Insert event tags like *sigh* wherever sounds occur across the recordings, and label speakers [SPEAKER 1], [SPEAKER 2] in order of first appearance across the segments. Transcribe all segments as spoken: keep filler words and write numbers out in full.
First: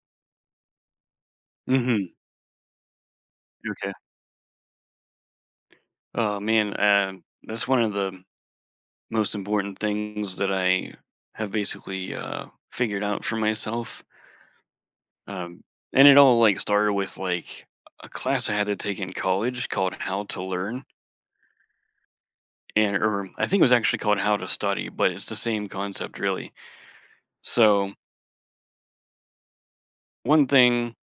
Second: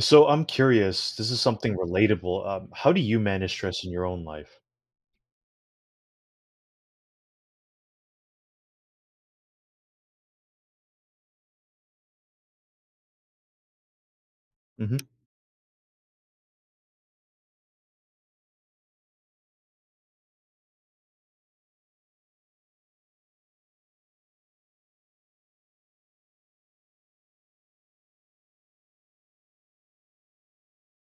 [SPEAKER 1] So I'm curious. This is something
[SPEAKER 2] Mhm.
[SPEAKER 1] relatable. Um, how do you manage stress in
[SPEAKER 2] Okay.
[SPEAKER 1] your own life?
[SPEAKER 2] Oh man, um, that's one of the most important things that I have basically uh, figured out for myself.
[SPEAKER 1] Hmm.
[SPEAKER 2] Um, and it all like started with like a class I had to take in college called How to Learn, and or I think it was actually called How to Study, but it's the same concept really. So one thing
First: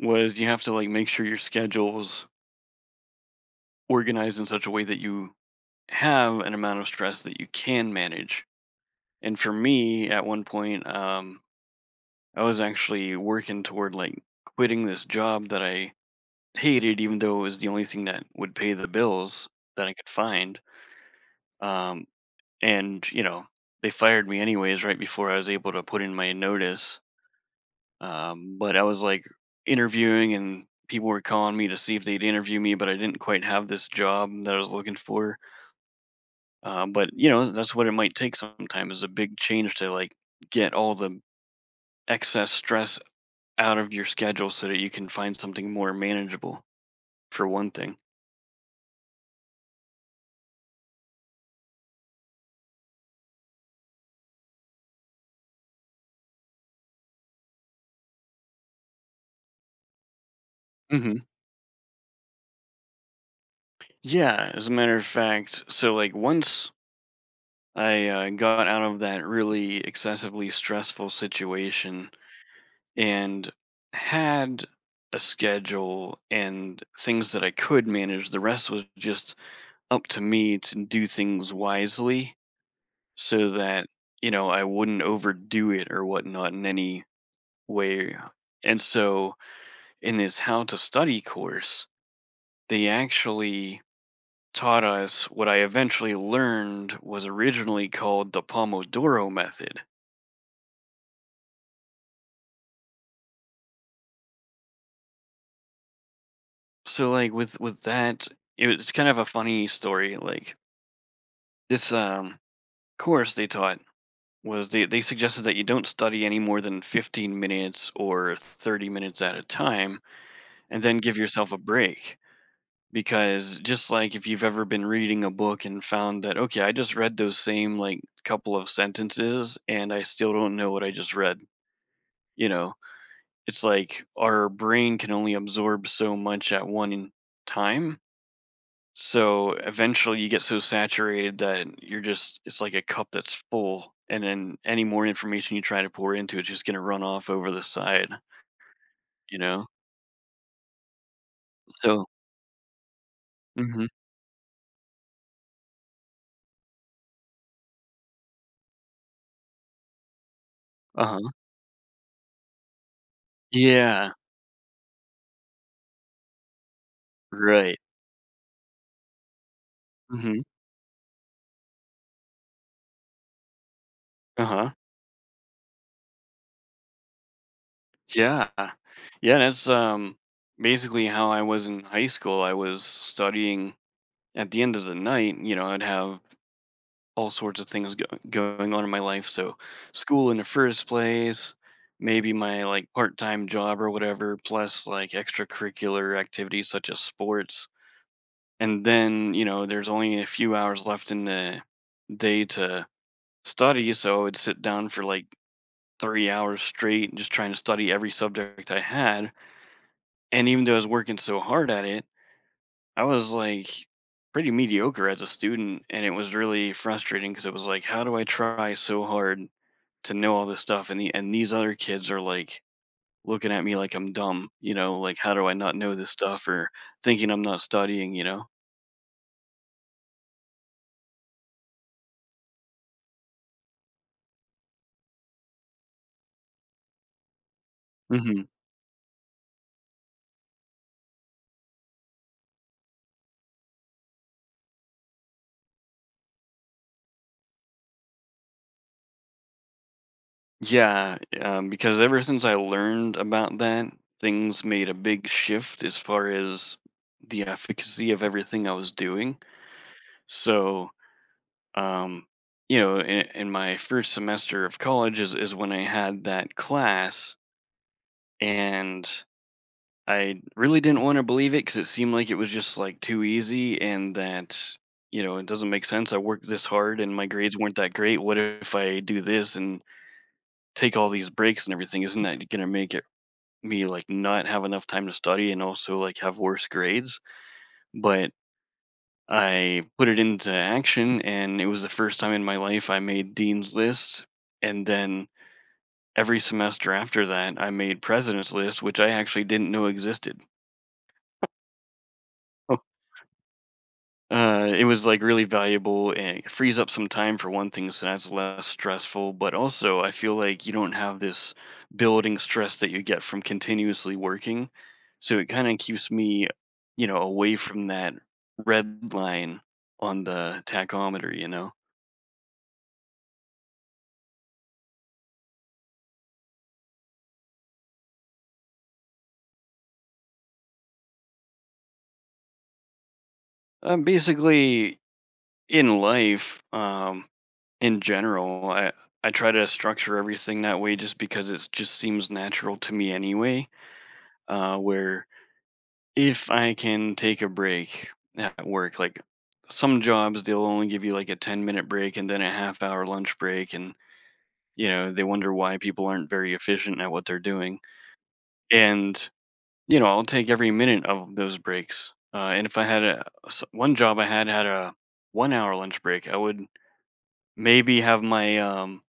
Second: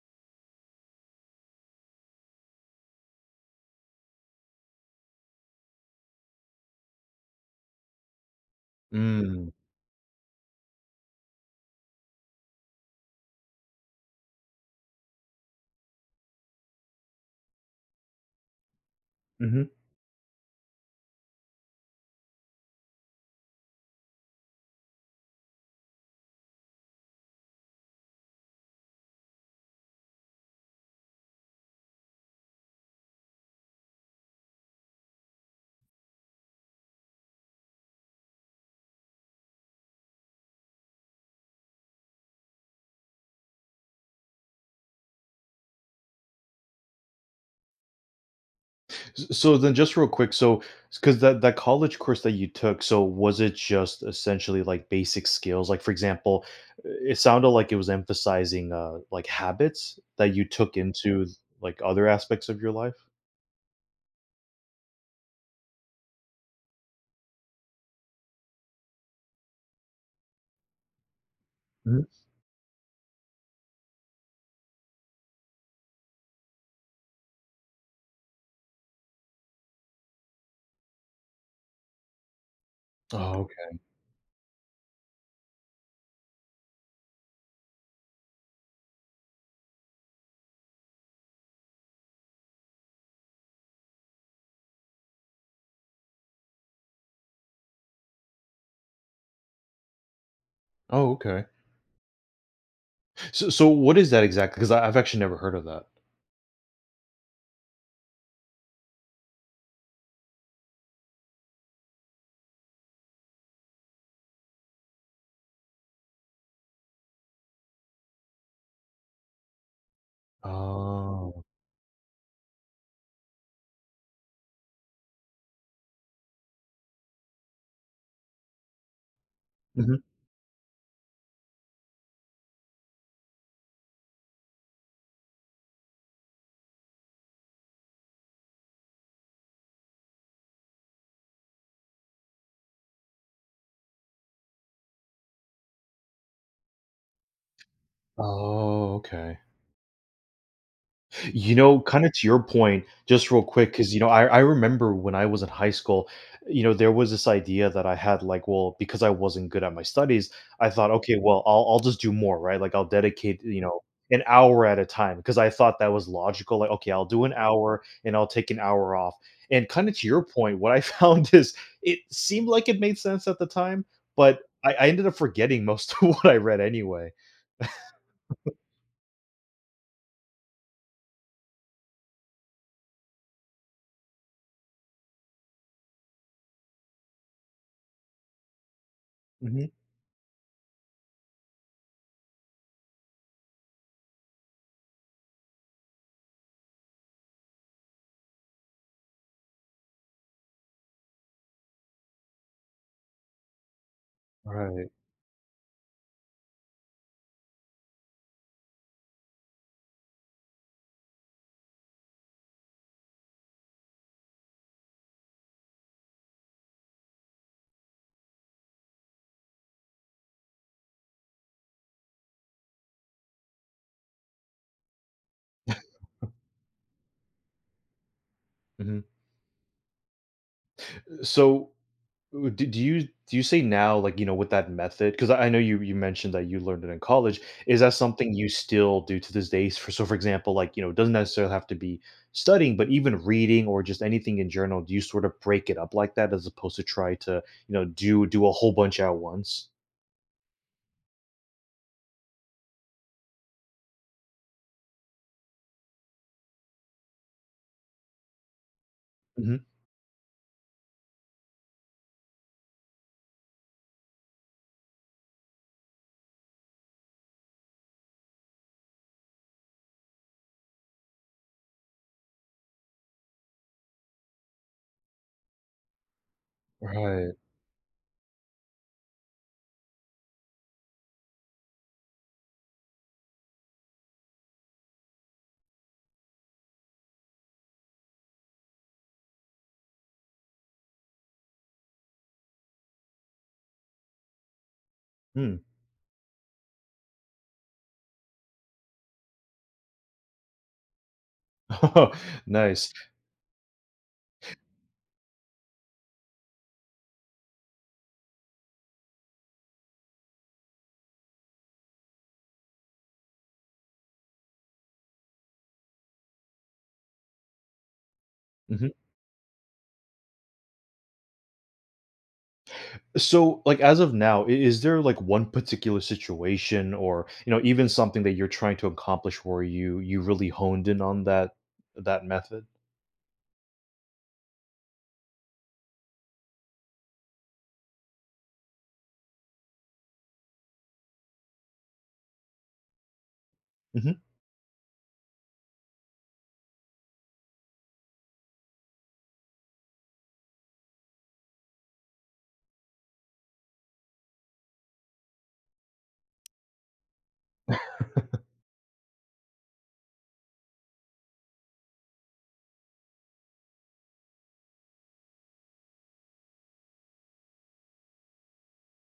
[SPEAKER 2] was you have to like make sure your schedule's organized in such a way that you have an amount of stress that you can manage. And
[SPEAKER 1] Mm.
[SPEAKER 2] for me, at one point, um, I was actually working toward like quitting this job that I hated, even though it was the only thing that would pay the bills
[SPEAKER 1] Hmm.
[SPEAKER 2] that I could find. Um, and you know, they fired me anyways right before I was able to put in my notice. Um, but I was like interviewing, and people were calling me to see if they'd interview me, but I didn't quite have this job that I was looking for. Uh, but you know, that's what it might take sometimes is a big change to like get all the excess stress out of your schedule so that you can find something more manageable for one thing.
[SPEAKER 1] So then, just real quick. So, because that that college course that you took, so was it just essentially like basic skills? Like, for example, uh, it sounded like it was emphasizing uh, like habits that you took
[SPEAKER 2] Hmm.
[SPEAKER 1] into like other aspects of your life.
[SPEAKER 2] Yeah, as a matter of fact, so like once I uh, got out of that really excessively stressful
[SPEAKER 1] Mhm.
[SPEAKER 2] situation and had a schedule and things that I could manage, the rest was just up to me to do things wisely
[SPEAKER 1] Oh,
[SPEAKER 2] so
[SPEAKER 1] okay.
[SPEAKER 2] that, you know, I wouldn't overdo it or whatnot in any way. And so in this how to study course, they actually taught us what I eventually learned was originally called the Pomodoro method.
[SPEAKER 1] Oh, okay. So, so what is that exactly? Because I've actually never heard of that.
[SPEAKER 2] So like with with that, it was kind of a funny story. Like, this um course they taught was, they, they suggested that you don't study any more than fifteen minutes or thirty minutes at a time and then give
[SPEAKER 1] Oh.
[SPEAKER 2] yourself a break. Because just like if you've ever been reading a book and found that, okay, I just read those same like couple of sentences and
[SPEAKER 1] Mhm.
[SPEAKER 2] I still don't know what I just read. you know it's like our brain can only absorb so much at one time. So eventually you get so saturated that you're just, it's like a cup that's full. And then any more information you try to pour into it's just going to run off over the side,
[SPEAKER 1] Oh,
[SPEAKER 2] you
[SPEAKER 1] okay.
[SPEAKER 2] know?
[SPEAKER 1] You know,
[SPEAKER 2] So,
[SPEAKER 1] kinda to your point, just real quick,
[SPEAKER 2] hmm.
[SPEAKER 1] because you know, I I remember when I was in high school, you know, there was this idea that I had, like, well, because I wasn't good at my studies, I thought,
[SPEAKER 2] Uh
[SPEAKER 1] "Okay,
[SPEAKER 2] huh.
[SPEAKER 1] well, I'll I'll just do more," right? Like, I'll dedicate, you know,
[SPEAKER 2] Yeah.
[SPEAKER 1] an hour at a time, because I thought that was logical, like, "Okay, I'll do an
[SPEAKER 2] Right.
[SPEAKER 1] hour, and I'll take an hour off." And kinda to your
[SPEAKER 2] Hmm.
[SPEAKER 1] point, what I *laughs* found is it seemed like it made sense at the time, but
[SPEAKER 2] Uh huh.
[SPEAKER 1] I I ended up forgetting most *laughs* of what I read anyway.
[SPEAKER 2] Yeah. Yeah. That's um, basically how I was in high school. I was studying at the end of the night. you know, I'd have all sorts of things go- going on in my life. So,
[SPEAKER 1] Mhm.
[SPEAKER 2] school in the first place, maybe my like part time job or whatever, plus like extracurricular activities such as sports. And then, you know, there's only a few hours left in the day to study. So, I would sit down
[SPEAKER 1] Right.
[SPEAKER 2] for like three hours straight just trying to study every subject I had. And even though I was working so hard at it, I was like pretty mediocre as a student, and it was really frustrating because it was like, how do I try so hard to know all this stuff and the and these other kids are like looking at me like I'm dumb, you know, like how do I not know this stuff or thinking I'm not studying, you know?
[SPEAKER 1] Mhm. So, uh, do do you do you say now, like, you know, with that method? Because I I know you you mentioned that you learned it in college. Is that something
[SPEAKER 2] Hmm.
[SPEAKER 1] you still do to this day? For so, for example, like, you know, it doesn't necessarily have to be studying, but even reading or just anything in general, do you sort of break it up like that as opposed to try to, you know, do do a whole bunch at once?
[SPEAKER 2] Yeah, um, because ever since I learned about that, things made a big shift as far as the efficacy of everything I was doing.
[SPEAKER 1] Mhm.
[SPEAKER 2] So, um, you know, in, in my first semester of college is, is when I had that class, and I really didn't want to believe it because it seemed like it was just like too easy, and that, you know, it doesn't make sense. I worked this hard and my
[SPEAKER 1] Right.
[SPEAKER 2] grades weren't that great. What if I do this and take all these breaks and everything? Isn't that going to make it me like not have enough time to study and also like have worse grades? But I put it into action and it was the first time in my life I made Dean's List. And then
[SPEAKER 1] Hmm.
[SPEAKER 2] every semester after that, I made President's List, which I actually didn't know existed.
[SPEAKER 1] *laughs* Nice.
[SPEAKER 2] *laughs* Uh, it was like really valuable and it frees up some time for one thing, so that's less stressful. But also, I feel like you don't have this building stress that you get from continuously working. So it kind of keeps me, you know, away from that
[SPEAKER 1] Mhm.
[SPEAKER 2] red line on the tachometer, you know?
[SPEAKER 1] So, like, as of now, i- is there like one particular situation or, you know, even something that you're trying to accomplish where you you really honed in on that that method?
[SPEAKER 2] Um, basically, in life, um, in general, I, I try to structure everything that way just because it just seems natural to me anyway.
[SPEAKER 1] Hmm.
[SPEAKER 2] Uh, where if I can take a break at work, like some jobs, they'll only give you like a ten minute break and then a half hour lunch break. And, you know, they wonder why people aren't very efficient at what they're doing. And, you know, I'll take every minute of those breaks. Uh, and if I had a s- one job I had had a one hour lunch break, I would maybe have my um,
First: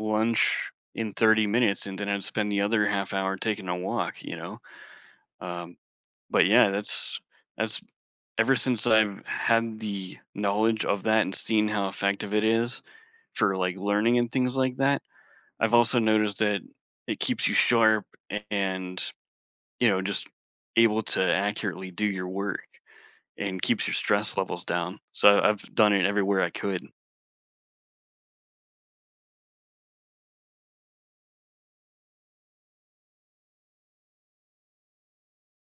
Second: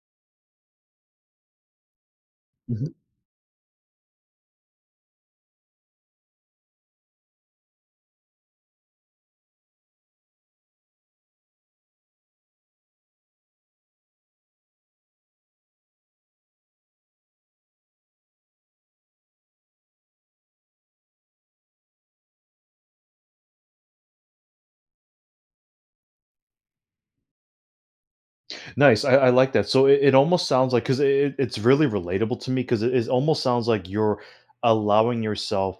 [SPEAKER 2] lunch in thirty minutes and then I'd spend the other
[SPEAKER 1] Hmm.
[SPEAKER 2] half hour taking a walk, you know? Um, but yeah, that's that's ever since I've had the knowledge of that and seen how effective it is for like learning and things like that, I've also noticed that it keeps you sharp and, you know, just able to accurately do your work and keeps your stress levels down. So I've done it everywhere I could.
[SPEAKER 1] Nice. I, I like that. So it, it almost sounds like because it, it's really relatable to me because it, it almost sounds like you're allowing yourself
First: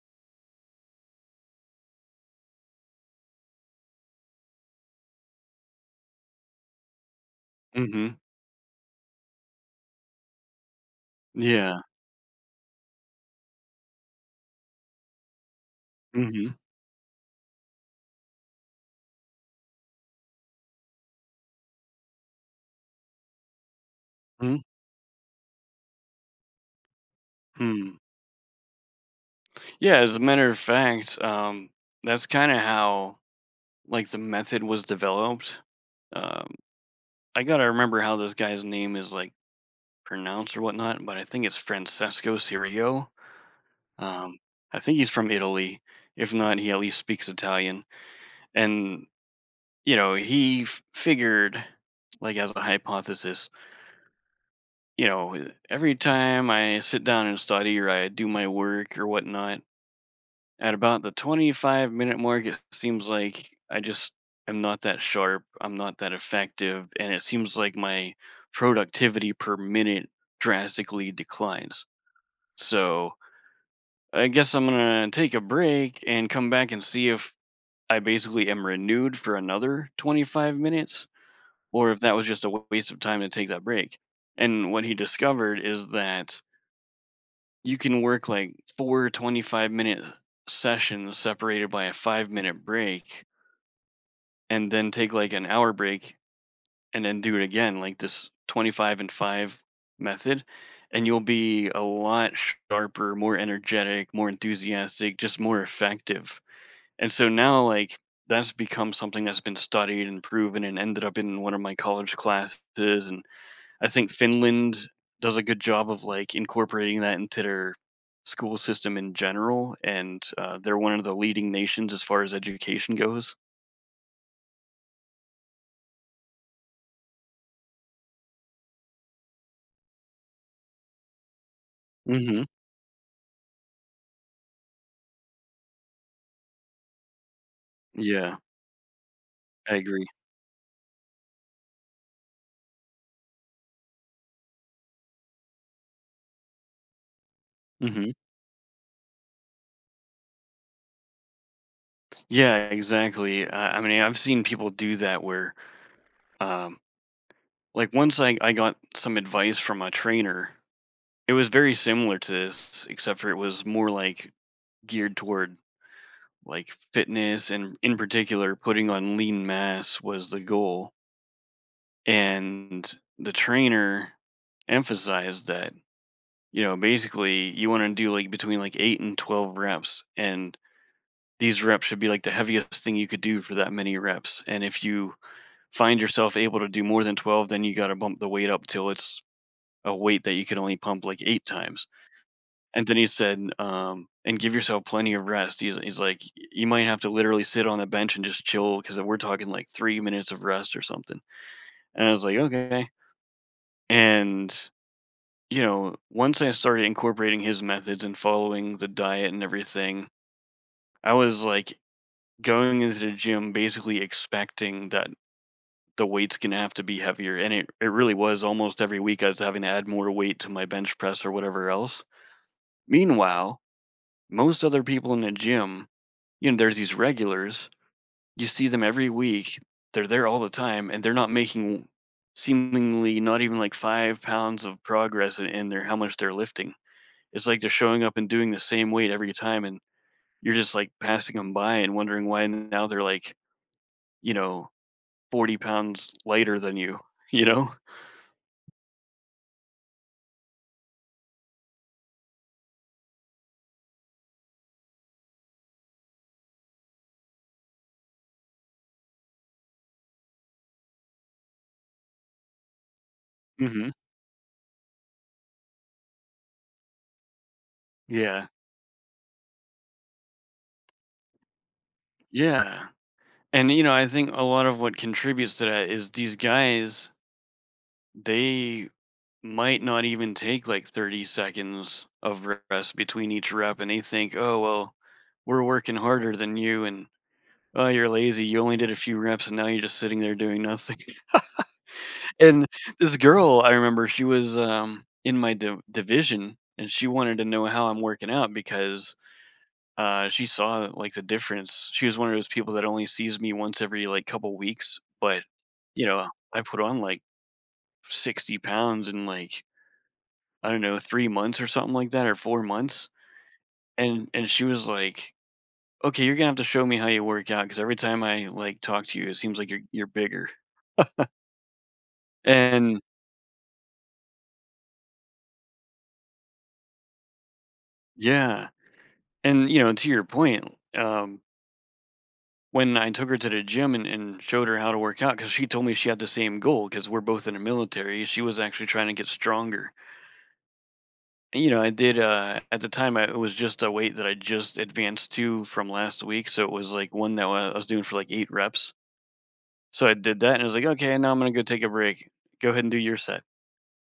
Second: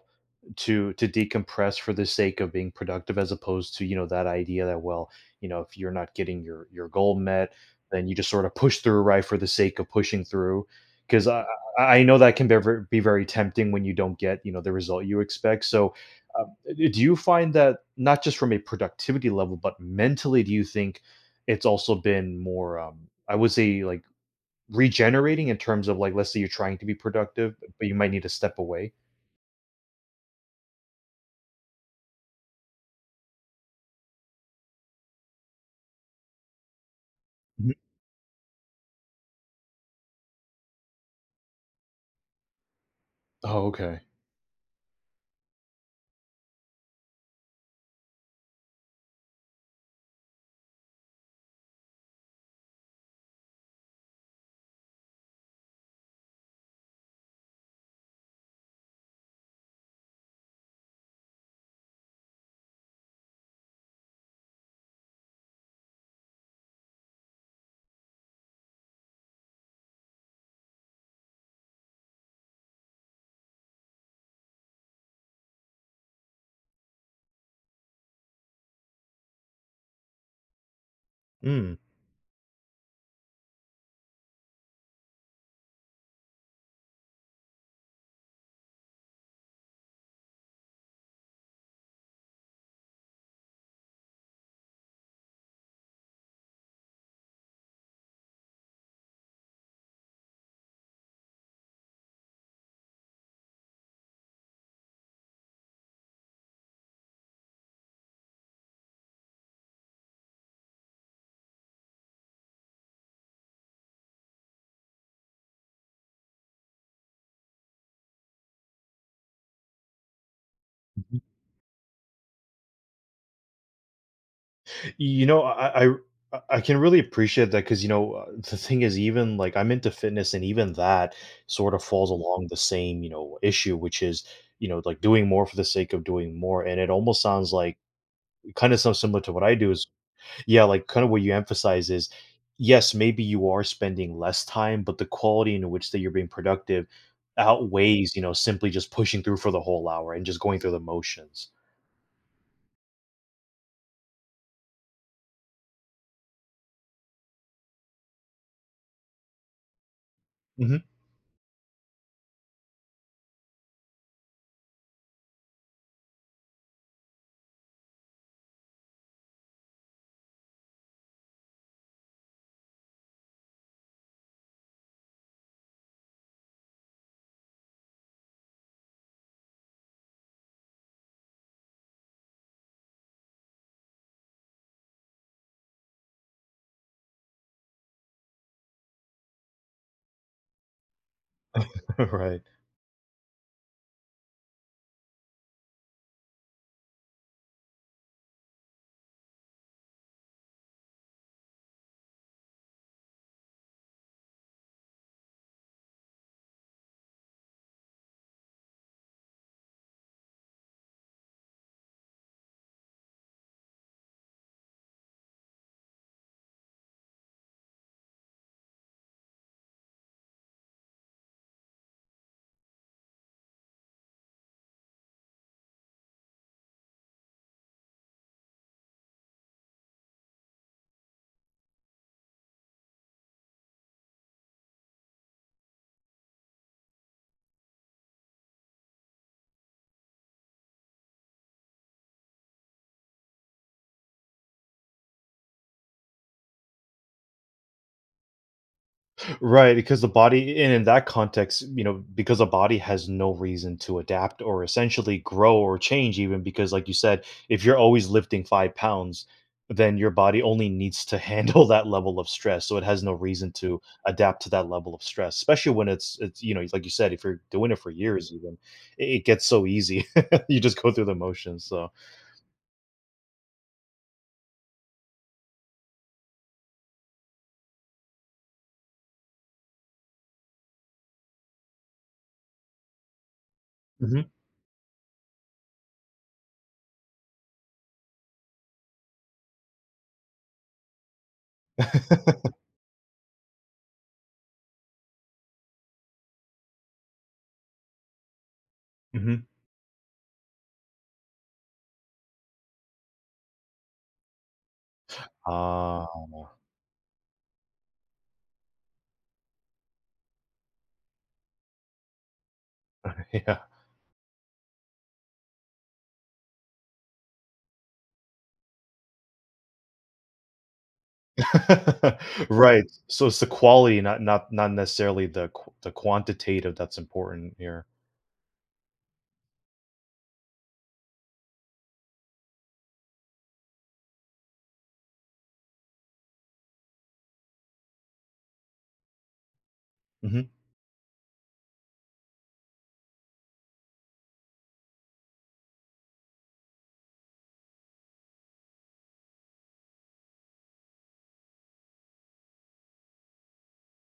[SPEAKER 1] to to decompress for the sake of being productive as opposed to, you know, that idea that, well, you know, if you're not getting your your goal met, then you
[SPEAKER 2] Hmm.
[SPEAKER 1] just sort of push through, right, for the sake of pushing through because I,
[SPEAKER 2] Yeah.
[SPEAKER 1] I I know that can be ver- be very tempting when you don't get, you know, the result you expect. So uh,
[SPEAKER 2] Hmm.
[SPEAKER 1] do you find that not just from a productivity level, but mentally, do you think it's also been more um I would say like regenerating in terms of, like, let's say you're trying to be productive but you
[SPEAKER 2] Hmm.
[SPEAKER 1] might need to step away.
[SPEAKER 2] Yeah. As a matter of fact, um, that's kind of how like the method was developed. Um, I gotta
[SPEAKER 1] Mhm.
[SPEAKER 2] remember how this guy's name is like pronounce or whatnot, but I think it's Francesco Cirio.
[SPEAKER 1] Oh, okay.
[SPEAKER 2] Um, I think he's from Italy. If not, he at least speaks Italian. And, you know, he f- figured, like, as a hypothesis, you know, "E, every time I sit down and study or I do my work or whatnot, at about the twenty-five minute mark, it seems like I just am not that sharp. I'm not that effective. And it seems like my productivity per minute drastically declines. So, I guess I'm gonna take a break and come back and see if I basically am renewed for another twenty-five minutes or if that was just a wa- waste of time to take that break. And what he discovered is that you can work like four twenty-five minute sessions separated by a five minute break and then take like an hour break and then do it again, like this twenty-five and five method. And you'll be a lot sharper, more energetic, more enthusiastic, just more effective." And so now, like, that's become something that's been studied and proven and ended up in one of my college classes. And I think Finland does a good job of like incorporating that into their school system in general. And uh, they're one of the leading nations as far as education goes.
[SPEAKER 1] You know, I I I can really appreciate that because, you know, uh, the thing is, even like I'm into fitness, and even that sort of falls
[SPEAKER 2] Hmm.
[SPEAKER 1] along the same, you know, issue, which is, you know, like doing more for the sake of doing more, and it almost sounds like
[SPEAKER 2] Yeah,
[SPEAKER 1] kind of sounds similar to what I do.
[SPEAKER 2] I
[SPEAKER 1] Is
[SPEAKER 2] agree.
[SPEAKER 1] yeah, like kind of what you emphasize is yes, maybe you are spending less time, but the quality in which that you're being productive
[SPEAKER 2] Hmm.
[SPEAKER 1] outweighs, you know, simply just pushing through for the whole hour and just going through the motions.
[SPEAKER 2] Yeah, exactly. Uh, I mean, I've seen people do that where, um, like, once I, I got some advice from a trainer.
[SPEAKER 1] Mhm.
[SPEAKER 2] It was very similar to this, except for it was more like geared toward like fitness, and in particular putting on lean mass was the goal. And the trainer emphasized that you know basically you want to do like between like eight and twelve reps, and these reps should be like the heaviest thing you could do for that many reps. And if you find yourself able to do more than twelve, then you got to bump the weight up till it's a weight that you can only pump like eight times.
[SPEAKER 1] *laughs* Right.
[SPEAKER 2] And then he said, um, "And give yourself plenty of rest." He's he's like, "You might have to literally sit on a bench and just chill because we're talking like three minutes of rest or something." And I was like, "Okay." And you know, once I started incorporating his methods and following the diet and everything, I was like going into the gym basically expecting that the weight's gonna have to be heavier, and it it really was. Almost every week, I was having to add more weight to my bench press or whatever else. Meanwhile, most other people in the gym, you know, there's these regulars. You see them every week. They're there all the time, and they're not making seemingly not even like five pounds of progress in, in their how much they're lifting. It's like they're showing up and doing the same weight every time, and you're just like passing them by and wondering why now they're like, you know, forty pounds lighter than you, *laughs* you know?
[SPEAKER 1] Right, because the body, and in that context, you know, because the body has no reason to adapt or essentially grow or change, even because, like you said, if you're always lifting five pounds, then your body only needs to handle *laughs* that level of stress. So it has no reason to
[SPEAKER 2] Hmm.
[SPEAKER 1] adapt to that level of stress, especially when it's, it's you know, like you said, if you're doing it for years,
[SPEAKER 2] Yeah.
[SPEAKER 1] even it, it gets so easy. *laughs* You just go through the motions. So,
[SPEAKER 2] Yeah. And, you know, I think a lot of what contributes to that is these guys, they might not even take like thirty seconds of rest between each rep, and they
[SPEAKER 1] hmm.
[SPEAKER 2] think, "Oh well, we're working harder than you," and, "Oh, you're lazy, you only did a few reps and now you're just sitting there doing nothing." *laughs* And this girl, I remember, she was um, in my div division and she wanted to know how I'm working out because
[SPEAKER 1] Hmm.
[SPEAKER 2] uh, she saw like the difference. She was one of those people that only sees me once every like couple weeks, but you know,
[SPEAKER 1] Ah,
[SPEAKER 2] I put on like sixty pounds in like, I don't know, three months or something like that, or four months,
[SPEAKER 1] *laughs* yeah.
[SPEAKER 2] and and she was like, "Okay, you're gonna have to show me how you work out, because every time I, like, talk to you, it seems like you're you're bigger."
[SPEAKER 1] *laughs* Right.
[SPEAKER 2] And
[SPEAKER 1] So it's the quality, not not not necessarily the qu the quantitative that's important here.
[SPEAKER 2] yeah, and, you know, to your point, um, when I took her to the gym and and showed her how to work out, because she told me she had the same goal, because 'cause we're both in the military, she was actually trying to get stronger.
[SPEAKER 1] Mhm.
[SPEAKER 2] And, you know, I did, uh at the time, I it was just a weight that I just advanced to from last week, so it was, like, one that I was doing for, like, eight reps. So I did that and I was like, "Okay, now I'm gonna go take a break. Go ahead and do your set."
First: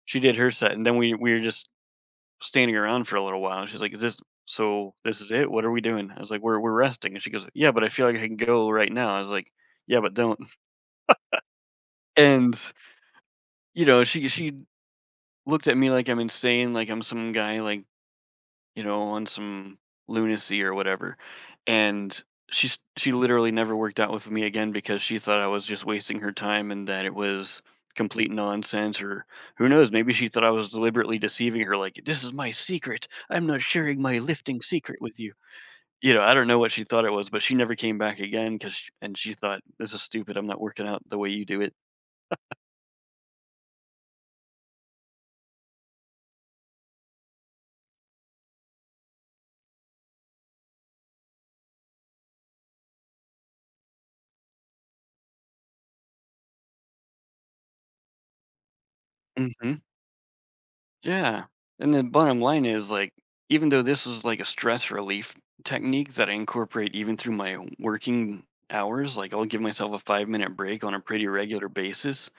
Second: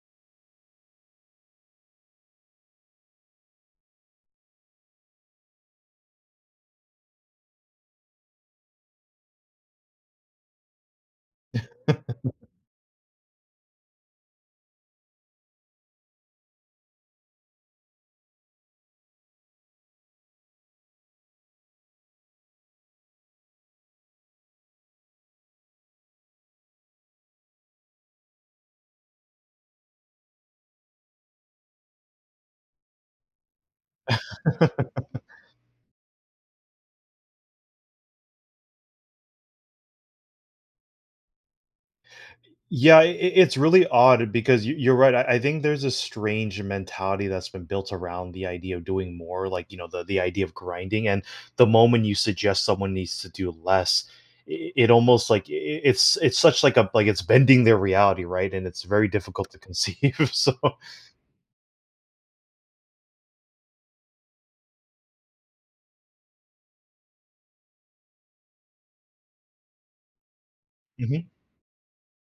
[SPEAKER 2] She did her set, and then we we were just standing around for a little while, and she's like, "Is this so this is it? What are we doing?" I was like, "We're we're resting." And she goes, "Yeah, but I feel like I can go right now." I was like, "Yeah, but don't." *laughs* And, you know, she she looked at me like I'm insane, like I'm some guy, like, you know, on some lunacy or whatever. And she's she literally never worked out with me again because she thought I was just wasting her time and that it was complete nonsense, or who knows, maybe she thought I was deliberately deceiving her, like, this is my secret, I'm not sharing my lifting secret with you. You know, I don't know what she thought it was, but she never came back again, cuz, and she thought, "This is stupid. I'm not working out the way you do it."
[SPEAKER 1] Yeah, i i- it's really odd because you you're right. I I think there's a strange mentality that's been built around the idea of doing more, like, you know, the the idea of grinding, and the moment you suggest someone needs to do less, I it almost like I I it's it's such like a like, it's bending their reality, right? And it's very difficult to
[SPEAKER 2] Mhm.
[SPEAKER 1] conceive, *laughs* so.
[SPEAKER 2] Yeah. And the bottom line is, like, even though this is like a stress relief technique that I incorporate even through my working hours, like, I'll give myself a five minute break on a
[SPEAKER 1] Mhm.
[SPEAKER 2] pretty regular basis.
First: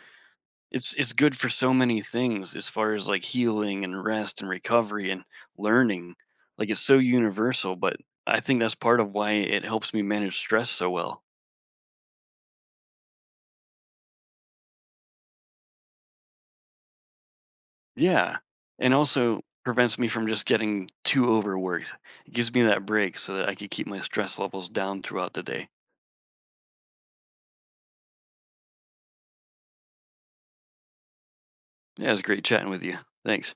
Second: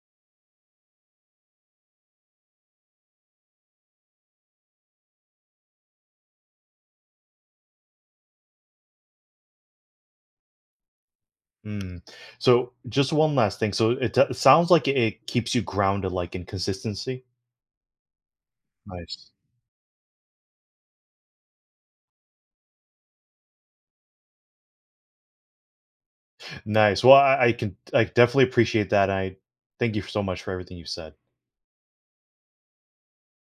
[SPEAKER 2] It's it's good for so many things as far as like healing and rest and recovery and learning. Like, it's so universal, but I think that's part of why it helps me manage stress so well.
[SPEAKER 1] Mm. So just one last thing. So it, it sounds like it keeps you grounded, like in consistency.
[SPEAKER 2] Yeah. And
[SPEAKER 1] Nice.
[SPEAKER 2] also prevents me from just getting too overworked. It gives me that break so that I can keep my stress levels down throughout the day.
[SPEAKER 1] Nice. Well, I, I can I definitely appreciate that. I thank you so much for everything you said.
[SPEAKER 2] Yeah, it was great chatting with you. Thanks.